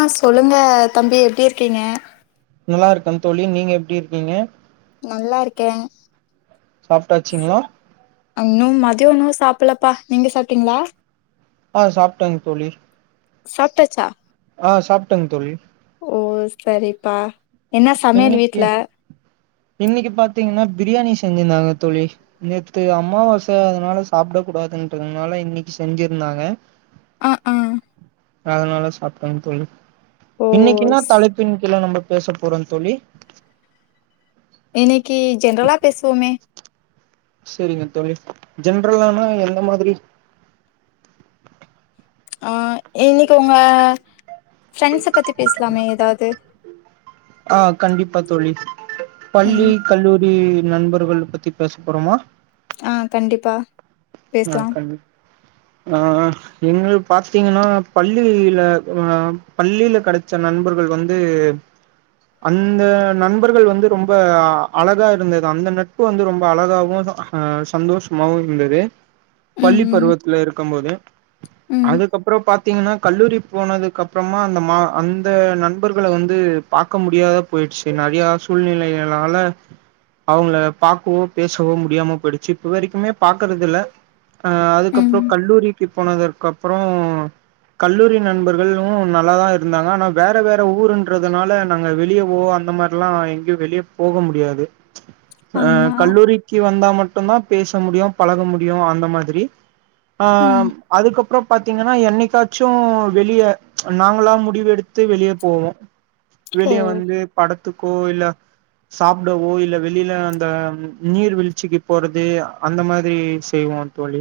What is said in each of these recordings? ஆ சொல்லுங்க தம்பி எப்டி இருக்கீங்க நல்லா இருக்கன் தோழி நீங்க எப்டி இருக்கீங்க நல்லா இருக்கேன் சாப்ட்டாச்சிங்ளா தியோனோ சாப்பலப்பா நீங்க சாப்ட்டீங்களா ஆ சாப்டங் தோழி சாப்டாச்சா ஆ சாப்டங் தோழி ஓ செரிப்பா இன்னெக்கி இன்னிக்கி பாத்தீங்கன்னா பிரியாணி செஞ்சிருந்தாங்க தோழி நேத்து அம்மாவாச அதனால சாப்ட கூடாதுன்றதுனால இன்னிக்கி செஞ்சிர்ந்தாங்க அ அ அதனால சாப்டங் தோழி ஓ இன்னைக்கென்ன ஸ்- தலைப்பின் கீழ நம்ம பேசப் போறோ தோழி இன்னக்கி ஜென்ரலா பேசுவோமே செரிங்க தோழி ஜென்ரலானா எந்த மாதிரி ஆ இன்னக்கி உங்க ஃப்ரெண்ட்ஸ பத்தி பேசலாமே ஏதாவ்து ஆ கண்டிப்பா தோழி பள்ளி ம் கல்லூரி நண்பர்கள பத்தி பேசப் போறோமா ஆ கண்டிப்பா அ பேசலாம் கண்டி ஆ எங்ளு பாத்தீங்கன்னா பள்ளியில ஆ பள்ளியில கெடச்ச நண்பர்கள் வந்து அந்த நண்பர்கள் வந்து ரொம்ப அழகா இருந்தது அந்த நட்பு வந்து ரொம்ப அழகாவு ஆ சந்தோஷமாவு இருந்தது ம் பள்ளி ம் பருவத்துல இருக்கம் போது ம் அதுக்கப்றோ பாத்தீங்கன்னா கல்லூரி போனதுக்கப்றமா அந்த மா அந்த நண்பர்கள வந்து பாக்க முடியாத போய்ட்ச்சு ந நறையா சூழ்நிலைகளால அவுங்கள பாக்கவோ பேசவோ முடியாம போய்டுச்சி இப்ப வரைக்குமே பாக்கறதில்ல ஆ அதுக்கப்றோ ம் கல்லூரிக்கி போனதற்கப்றோ கல்லூரி நண்பர்களு நல்லா தா இருந்தாங்க ஆனா வேற வேற ஊருன்றதுனால நாங்க வெளியவோ அந்த மார்லா எங்கியு வெளிய போக முடியாது ஆ ஆமா கல்லூரிக்கி வந்தா மட்டுந்தா பேச முடியு பழக முடியு அந் மாதிரி ஆ ம் அதுக்கப் பற பாத்திங்கன்னா என்னைக்காச்சு வெளிய நாங்களா முடிவெடுத்து வெளிய போவோ ஓ வெளிய வந்து படத்துக்கோ இல்ல சாப்டவோ இல்ல வெளில அந்த நீர் வீழ்ச்சிக்கு போறது அந்த மாரி செய்வோ தோழி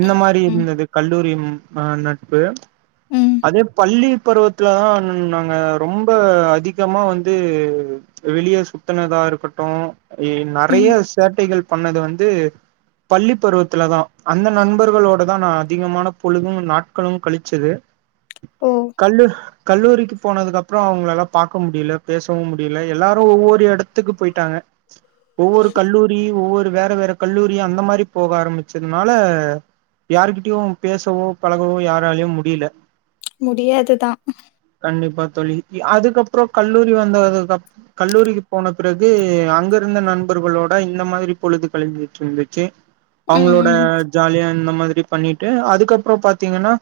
இந்த ம் மாதிரி ம் இருந்தது கல்லூரி ஆ நட்பு ம் அதே பள்ளி பருவத்துலதா நாங்க ரொம்ப அதிகமா வந்து வெளிய சுத்துனதா இருக்கட்டு நெறைய ம் சேட்டைகள் பண்ணது வந்து பள்ளி பருவத்துலதா அந்த நண்பர்களோடதா நா அதிகமான பொழுதும் நாட்களும் கழிச்சது ஓ கல்லூ கல்லூரிக்கு போனதுக்கப்றோ அவங்களல பாக்க முடில பேசவு முடில எல்லாரு ஒவ்வொரு எடத்துக்கு போயிட்டாங்க ஒவ்வொரு கல்லூரி ஒவ்வொரு வேற வேற கல்லூரி அந்த மாரி போக ஆரம்பிச் சத்னால யார்கிட்டயு பேசவோ பழகவோ யாராலயு முடில முடியாது தா கண்டிப்பா தோழி அதுக்கப்றோ கல்லூரி வந்தது கப் கல்லூரிக்கு போன பிறகு அங்கருந்த நண்பர் இவுங்களோட இந்த மாரி பொழுது கழுஞ்சிட்ருந்துச்சு ம் அவுங்களோட ம் ஜாலியா இந்த மாதிரி பண்ணிட்டு அதுக்கப்றோ பாத்தீங்கன்னா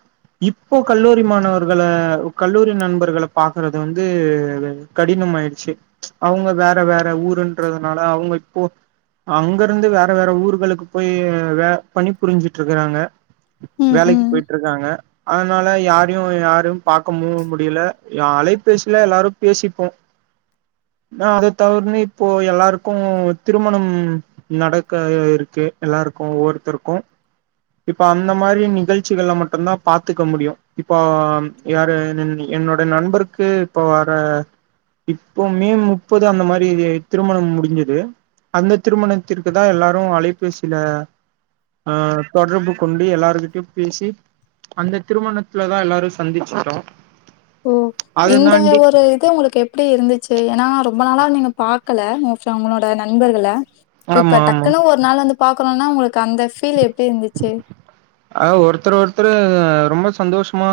இப்போ கல்லூரி மாணவர்கள கல்லூரி நண்பர்கள பாக்குறது வந்து கடின மாயிட்ச்சு அவுங்க வேற வேற ஊருன்றதுனால அவுங்க இப்போ அங்கருந்து வேற வேற ஊர்களுக்கு போய் வே பணி புரிஞ்சுட்ருக்கறாங்க ம் வேலைக்கு ம் போயிட்ருக்காங்க அதனால யாரையு யாரு பாக்கமு முடில யா அலைபேசில எல்லாரு பேசிப்போ நா அத தவுர்னு இப்போ எல்லாருக்கு திருமணம் நடக்க இருக்கு எல்லாருக் கு ஒவ்வொர்த்தருக்கு இப்ப அந்த மாரி நிகழ்ச்சிகள்ல மட்டுந்தா பாத்துக்க முடியு இப்போ யாரு நீ என்னோட நண்பருக்கு இப்போ வர இப்போ மே முப்பது அந்த மாரி திருமணம் முடிஞ்சது அந்த திருமணத்திற்கு தா எல்லாரு அலைபேசில ஆ தொடர்பு கொண்டு எல்லாருகிட்டயு பேசி அந்த திருமணத்துல தா எல்லாரு சந்திச்சிட்டோ ஓ இந்தமே ஒரு இது உங்களுக்கு எப்டிருந்துச்சு ஏன்னா ரொம்ப நாளா நீங்க பாக்கல மோஸ்ட்லி அவுங்களோட நண்பர்கள இப்ப ஆமா ஆமா டக்குன்னு ஒரு நாள் வந்து பா க்ணுனா ஒங்களுக்கு அந்த ஃபீல் எப் ஆ ஒருத்தர் ஒருத்தரு ரொம்ப சந்தோஷ்மா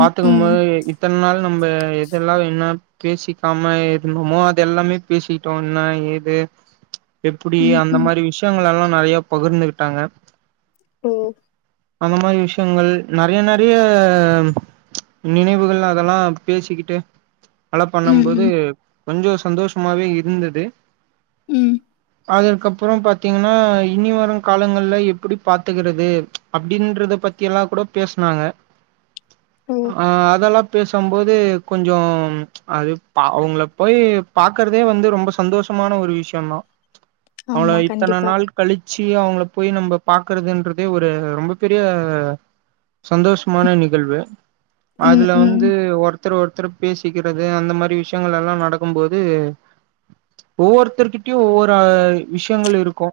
ம், ம், போது இத்தன் நாள் நம்ப எதெல்லா என்ன பேசிக்காம இருந்தோமோ அதெல்லாமே பேசிட்டோ என்ன ஏது எப்டி ம், அந்த ம். மாரி விஷயங்களல்லா நறயா பகிர்ந்துகிட்டாங்க ம் அந்த மாரி விஷ்யங்கள் நறைய நறைய நினைவுகள் அதெல்லா பேசிக்கிட்டு ஃபல பண்ணம் ம், போது ம், கொஞ்சோ சந்தோஷமாவே இருந்தது ம் அதற்க்கப்பறோபாத்தீங்கன்னா இன்னிவரு காலங்கள்ல எப்டி பாத்துக்கிறது அப்டின்றத பத்தியெல்லா கூட பேச்னாங்க ஓ! ஆ அதெல்லா பேசம்போது கொஞ்சோ அது அவுங்கள போய் பாக்கறதே வந்து ரொம்ப சந்தோஷோ மான ஒரு விஷ்யோ தா அவ்ள ஆமா, இத்தன கண்டிப்பா. நாள் கழிச்சு இ அவுங்கள போய் நம்ப பாக்குறதுன்றதே ஒரு ரொம்ப பெரிய சந்தோஷ்மான நிகழ்வு ம், அதுல ம். வந்து ஒர் த்தர் ஒருத்தர் பேசிக்கிறது அந்த மாரி விஷ்யங்களெல்லா நடக்கு போது ஒவ்வொருத்தர்கிட்டயு ஒவ்வொரு ஆ விஷ்யங்கள் இருக்கு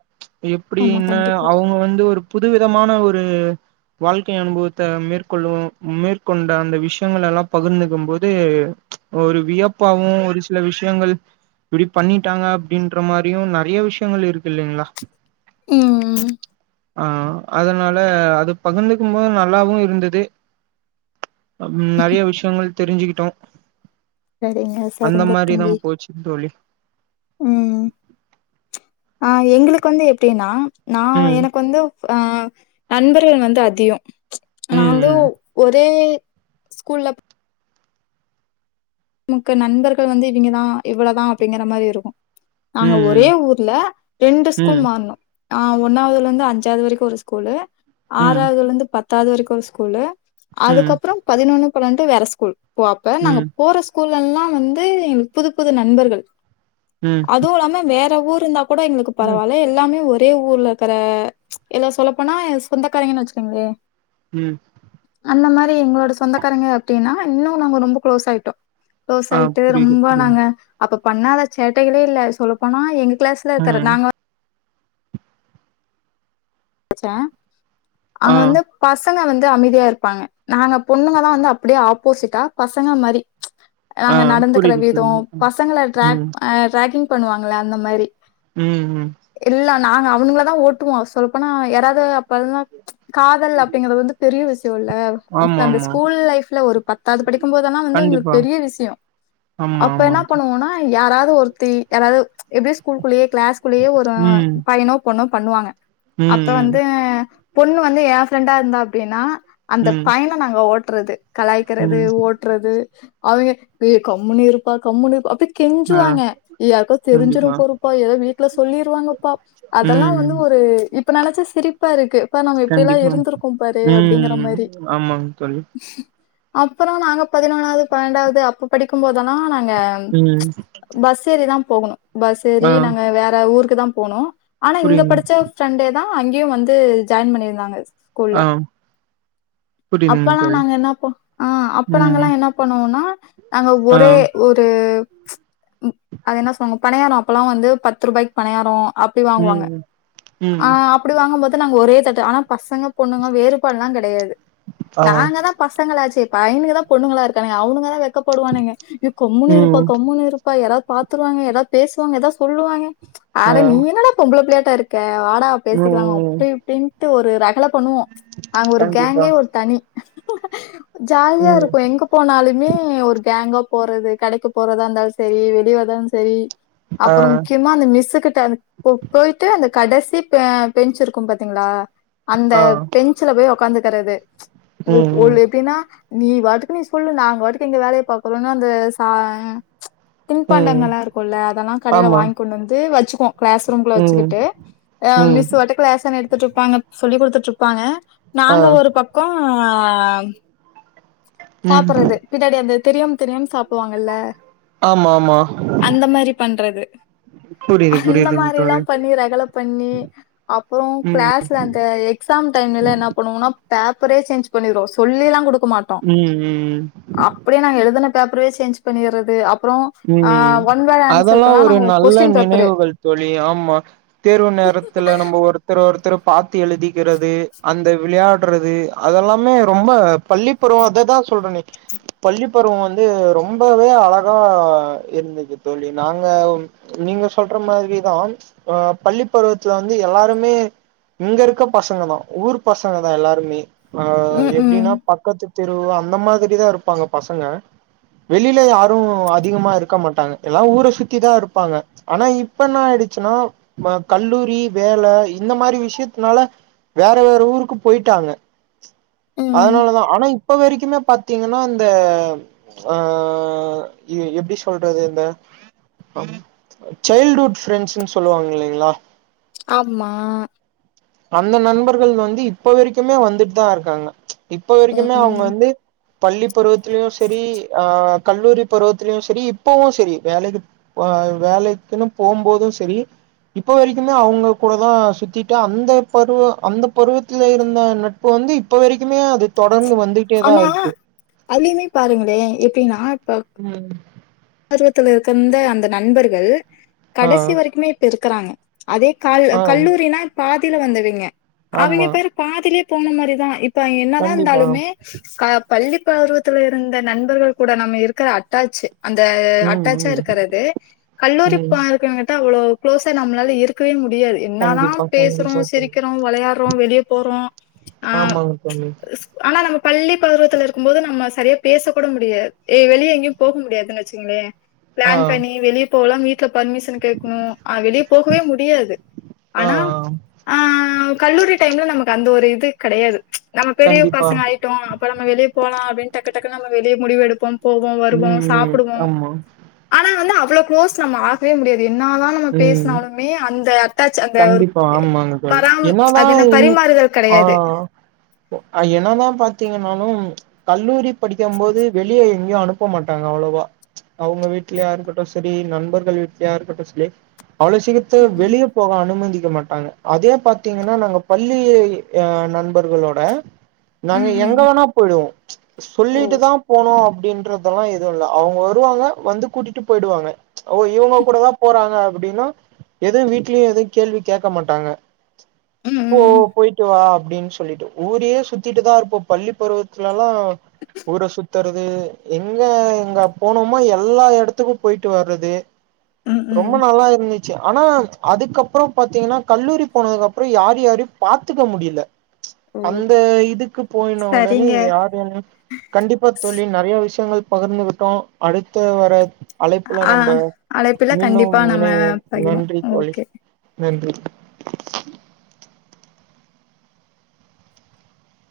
ஆமா, அப்டின்னு கண்டிப்பா. அவுங்க வந்து ஒரு புதுவிதமான ஒரு வாழ்க்கை அனுபவத்த மேற்கொள்ளு மேற்கொண்ட அந்த விஷ்யங்களெல்லா பகிர்ந்துக்கு போது ஒரு வியப்பாவு ஒரு சில விஷ்யங்கள் இப்டி பண்ணிட்டாங்க அப்டின்றமாரியு நறைய விஷ்யங்கள் இருக்கு இல்லிங்ளா ம் ம் ஆ அதனால அது பகிர்ந்துக்குபோது நல்லாவு இருந்துது ம் நறைய விஷ்யங்கள் தெரிஞ்சுக்கிட்டோ சரிங்க, அந்த சரிங்க மாரிதா தம்பி. போச்சு தோழி [inaudible] ம். ஆ எங்களுக்கு வந்து எப்டின்னா நா ம் எனக்கு வந்து ஆ நண்பர்கள் வந்து அதிகோ நா வந்து ம் ஒரே ஸ்கூல்ல நமக்கு நண்பர்கள் வந்து இவிங்கதா இவ்ளதா அப்டிங்கிற மாரி இருக்கு நாங்க ஒரே ம் ஊர்ல ரெண்டு ஸ்கூல் ம் மார்னோ ஆ ஒன்னாவதுலருந்து அஞ்சாவது வரைக்கு ஒரு ஸ்கூலு ம் ஆறாவதுலருந்து பத்தாவது வரைக்கு ஒரு ஸ்கூலு ம் ம் அதுக்கப்பறோ பதினொன்னு பன்னெண்டு வேற ஸ்கூல் ஓ அப்பதா நாங்க ம் போற ஸ்கூல்லல்லா வந்து எனக்கு புது புது நண்பர்கள் ம் ம் அதுவுயில்லாம வேற ஊர் இருந்தா கூட எங்களுக்கு ம் பரவால்ல எல்லாமே ஒரு இதே ஊர்ல இருக்கற எல்லா சொல்லப்போனா ஏ சொந்தக்காரங்கன்னு வெச்சுக்கோங்களே ம். அந்த மாரி எங்களோட சொந்தக்காரங்க அப்டின்னா இன்னு நாங்க ரொம்ப க்ளோஸ் ஆயிட்டோ க்ளோஸ் ஆ ஆயிட்டு புரியுது ரொம்ப புரியுது நாங்க அப்ப பண்ணாத சேட்டைகளே இல்ல சொல்லப்போனா எங்க கிளாஸ்ல இருக்கற ம் நாங்க வந் படிச்சே ஆ அங்க வந்து பச பசங்க வந்து அமைதியா இருப்பாங்க நாங்க பொண்ணுங்கதா வந்து அப்டியே ஆப்போசிட்டா பசங்க மாரி ஆ நாங்க நடந்துக்கிற புரியுது விதோ புரியுது பசங்கள ட்ரேக் ம் ஆ ரேக்கிங் பண்ணுவாங்கள அந்த மாரி ம் ம் இல்ல நாங்க அவனுங்களதா ஓட்டுவோ சொல்லப்போனா யாராவது அப்பல்லா காதல் அப்டிங்கறது வந்து பெரிய விஷ்யல்ல ஆமா அந்த ஆமா ஸ்கூல் லைஃப்ல ஒரு பத்தாது படிக்கும்போதல்லா வந்து எங்ளுக்கு கண்டிப்பா பெரிய விஷ்யோ ஆமா அப்ப ஆமா என்ன பண்ணுவோனா யாராது ஒருத்தி யாராவது எப்டி ஸ்கூல்குள்ளயே கிளாஸ்குள்ளயே ஒரு ம் பையனோ பொண்ணோ பண்ணுவாங்க அப்ப ம் ம் வந்து பொண்ணு வந்து ஏ ஃப்ரெண்டா இருந்தா அப்டின்னா அந்த ம் பையன நாங்க ஓட்றது கலாய்க்றது ம் ஓட்றது அவிங்க ஏ கம்முன்னு இருப்பா கம்முன்னு இருப்பா அப்டி ஆ கெஞ்சுவாங்க யார்க்கா தெரிஞ்சிர கண்டிப்பா போறப்பா ஏதோ வீட்ல சொல்லிருவாங்கப்பா அதெல்லா ம் வந்து ஒரு இப்ப நெனச்சா சிரிப் பா இருக்கு எப்பா நம்ம எப்டிலா கண்டிப்பா இருந்திருக்கோ பாரு அப்டிங்கிற ம் மாரி ஆமாங் தோழி அப்பறோ நாங்க பதினொன்னாவது பன்னண்டாவது அப்ப படிக்கும்போதல்லா நா ங்க ம் பஸ் ஏரிதா போகணு பஸ் ஏரி ஆ நாங்க வேற ஊருக்குதா போனு ஆனா இங்க புரியுதுங் படிச்ச ஃரெண்டேதா அங்கயு வந்து ஜாயின் பண்ணியிருந்தாங்க ஸ்கூல்ல ஆ புரியுதுங் அப்பல்லா தோழி நாங்க என்னா பண் ஆ அப்ப நாங்க ம் என்ன பண்ணுவோனா நாங்க ஆ ஒரே ஒரு ம் அது என்ன சொல்லுவாங்க பனியாறோ அப்பெல்லா வந்து பத்து ருபாய்க்கு பனியாறோ அப்டி வாங்குவாங்க ம் ஆ ம் அப்டி வாங்கும்போது நாங்க ஒரே தட்டு ஆனா பசங்க பொண்ணுங்க வேறுபாடு எல்லா கெடையாது ஆ நாங்கதா பசங்களாச்சே பையனுக்குதா பொண்ணுங்களா இருக்கானுக அவனுங்கதா வெக்கப்படுவானுங்க ஏ கம்முன்னு இருப்பா ம் கம்முன்னு இரு ப்பா யாராது பாத்துருவாங்க ஏதாது பேசுவாங்க ஏதாது சொல்லுவாங்க அட ஆ நீ என்னடா பொம்பள புள்ளையாட்டா இருக்க வாடா ம் பேசிக்கலா ம் அப்டி இப்டின்ட்டு ஒரு ரகள பண்ணுவோ அங்க ஒரு கண்டிப்பா கேங்கே ஒரு தனி ஜாலியா ம் இருக்கு எங்க போனாலுமே ஒரு கேங் ஆ போறது கடைக்கு போறதா இருந்தாலு செரி வெளியவரதாலு செரி ஆ அப்பறோ முக்கியமா அந்த மிஸ்சுகிட்ட அந் போ போயிட்டு அந்த கடசி பெ பெஞ்சு இருக்கு பாத்தீங்ளா அந்த ஆ பெஞ்சுல போய் ஒக்காந்துக்கிறது ஓ ம் ம் ஓல் எப்டின்னா நீ வாட்டுக்கு நீ சொல்லு நாங்க வாட்டுக்கு எங்க வேலய பாக்குறோன்னு அந்த சா ம் தின்பண்டங்கள்ளா இருக்குல்ல அதெல்லா கடேல ஆமா வாங்கி கொண்டு வந்து வச்சிக்குவோ கிளாஸ் ரூம்லகுள்ள ம் வச்சிக்கிட் ஆ ம் மிஸ் வாட்டுக்கு லெசன் எடுத்துட்டிருப்பாங்க சொல்லி் குடுத்துட்டு இருப்பாங்க ஆ நாங்க ஒரு பக்கோ ஆ ம் சாப்றது பின்னாடி அந்த தெரியாம தெரியாம சாப்டுவாங்கல்ல ஆமா ஆமா அந்த மாரி பண்றது புரியுது அந்த புரியுதுங்க மாரில்லா தோழி பண்ணி ரகள பண்ணி அப்றோ ம் கிளாஸ்ல அந்த எக்ஸாம் டைம்லல்லா என்னா பண்ணுவோனா பேப்பரயே சேஞ்ச் பண்ணிருவோ சொல்லில்லா குடுக்க மாட்டோ ம் ம் அப்டியே நாங்க எழுதுன பேப்பறவே சேஞ்ச் பண்ணிர்றது அ ம் அதல்லா ஒரு நாங்க நல்ல கொஸ்டின் பேப்பரு நினைவுகள் தோழி ஆ ம்மா தேர்வு நேரத்துல நம்ப ஒருத்தர ஒருத்தரு பாத்து எழுதிக்கிறது அந்த விளையாட்றது அதெல்லாமே ரொம்ப பள்ளி பருவோ அததா சொல்றனே பள்ளி பருவோ வந்து ரொம்பவே அழகா ஆ இருந்துச்சு தோழி நாங்கம் நீங்க சொல்ற மாதிரிதான் அ பள்ளிப்பருவத் துல வந்து எல்லாருமே இங்க இருக்க பசங்கதா ஊர் பசங்கதா எல்லாருமே அ ம் ம் எப்டினா பக்கத்து தெரு அந்த மாதிரி தா இருப்பாங்க பசங்க வெளியில யாரு அ திகமா இருக்க மாட்டாங்க எல்லா ஊர சுத்தி தா இருப்பாங்க ஆனா இப்ப என்ன ஆயிடுச்சுனா ம கல்லூ ரி வேல இந்த மாரி விஷ்யத்னால வேற வேற ஊருக்கு போயிட்டாங்க ம் அதனாலதா ஆனா இப்ப வரிக்குமே பாத்தீங்கன்னா அந்த ஆ இது எப்டி சொல்றது இந்த அம் சைல்டுஹுட் ஃரெண்ட்ஸ்ன் சொல்லுவாங் இல்லைங்ளா ஆம்மா அந்த நண்பர்கள் வந்து இப்ப வரிக்குமே வந்துட் தா இருக்காங்க இப்ப வரிக்குமே அவுங்க ம் வந்து பள்ளி பருவத்திலியு செரி அ கல்லூரி பருவத்திலியு செரி இப்பவு செரி வேலைக்கு ப அ வேலைக்குன்னு போம்போது செரி இப்ப வரிக்குமே அவுங்க கூட தா சுத்திட்டு அந் ந்த பருவோ அந்த பருவத்தில இருந்த நட்பு வந்து இப்ப வரிக்குமே அது தொ ஆனா அதிலிமே பாருங்களே எப்பிடினா இப்ப ம் பருவத்துல இருக்கந்த அந்த நண்பர்கள் ஆ கடைசி வரைக்குமே இப்ப இருக்கறாங்க அதே கால் ஆ கல்லூரினா பாதில வந்தவிங்க அவிங்க ஆமா பாரு பாதிலியே போன மாரிதா ப்ப என்னதா கண்டிப்பா இந்தாலுமே க பள்ளிப் பருவத்துல இருந்த நண்பர்கள் கூட நம்ம இருக்கிற அட்டாச்சு அந்த ம் அட்டாச்சா ம் இருக்கறது கல்லூரி ம் பார்க்க கிட்ட அவுளோ க்ளோஸா நம்ளால இருக்கவே மு டியாது என்னாதா கண்டிப்பா பேசுறோ கண்டிப்பா தோழி சிரிக்கிறோ வெளையாட்றோ வெளிய போறோ ஆ ஆமாங்க தோழி ஸ்ப் ஆனா நம பள்ளி பருவத்துல இருக்கும் போது நம்ம சரியா பேச கூட முடியாது ஏ வெளியே எங்கியும் போக முடியாதுன்னு வெச்சுக்குங்ளே ஆ பிளான் பண்ணி வெளிய போகலா வீட்ல பர்மிஷன் கேக்குணு ஆ வெளிய போகவே முடியாது ஆனா ஆ கல்லூரி டைம்ல நமக்கு அந்த ஒரு இது கெடையாது நம்ம பெரிய கண்டிப்பா பசங்க ஆயிட்டோ அப்ப நம்ம வெளிய போலா அப்டின் டக்கு டக்குன் நம்ம வெளிய முடிவு எடுப்போம் போவோ வருவோ சா ஆம்மா [unintelligible] வந்து அவ்ளோ க்ளோஸ் நம்ம ஆகவே முடியாது என்னாதா நம்ம ம் பேசுனாலுமே அந்த அட்டாச் அந்த ஒரு கண்டிப்பா டே ஆமாங்க தோழி பராம் என்னதா அதென்ன பரிமா றுதல் கெடையாது ஒ அ என்னாதா பாத்தீங்கன்னாலும் கல்லூரி படிக்கம் போது வெளியே எ ங்கியு அனுப்ப மாட்டாங்க அவ்ளவா அவுங்க வீட்லியா இருக்கட்டு சரி நண்பர்கள் வீட்லியா இருக்கட்டு சலி அவ்ளோ சீக்கித்து ம். வெளிய போக அனுமதி க்க மாட்டாங்க அதே பாத்தீங்கன்னா நாங்க பள்ளி எ நண்பர்களோட நாங்க ம், ம். எங்க வேணா போயிடுவோ ஓ! சொல்லிட்டு தா போணு அ ப்படின்றதல்லா எதுவு இல்ல அவுங்க வருவாங்க வந்து கூட்டிட்டு போயிடுவாங்க ஓ இவுங்க கூட தா போறாங்க அப்டினா எது வீட்லியு எது கேள்வி கேக்க மாட்டாங்க ம், போ ம், போயிட்டு வா அப்டின் சொல்லிட்டு ஊரயே சுத்திட்டுதா இருப்போ பள்ளி பருவத்துல ல்லா ஊர சுத்தற து எங்க எங்க போணுமா எல்லா எடத்துக்கு போயிட்டு வர்றது ம், ரொம் ம். இர்ந்திச்சி ஆனா அதுக்கப்புறோ பாத்தீங்கனா கல்லூரி போனதுக்கு அப்புறோ யாரு யாரியு பாத்துக்க முடில ஓ! அந்த இதுக்கு போய்ன உடனே சரிங்க. யார் என்ன கண்டிப்பா தோழி நெறைய விஷயங்கள் பகிர்ந்துகிட்டோ அடுத்த வர அழைப்புல ஆ நம்ம அழைப்பில மீண்டும் கண்டிப்பா நம்ம இணைவோம் பகிர்வோம். நன்றி தோழி ஓகே. நன்றி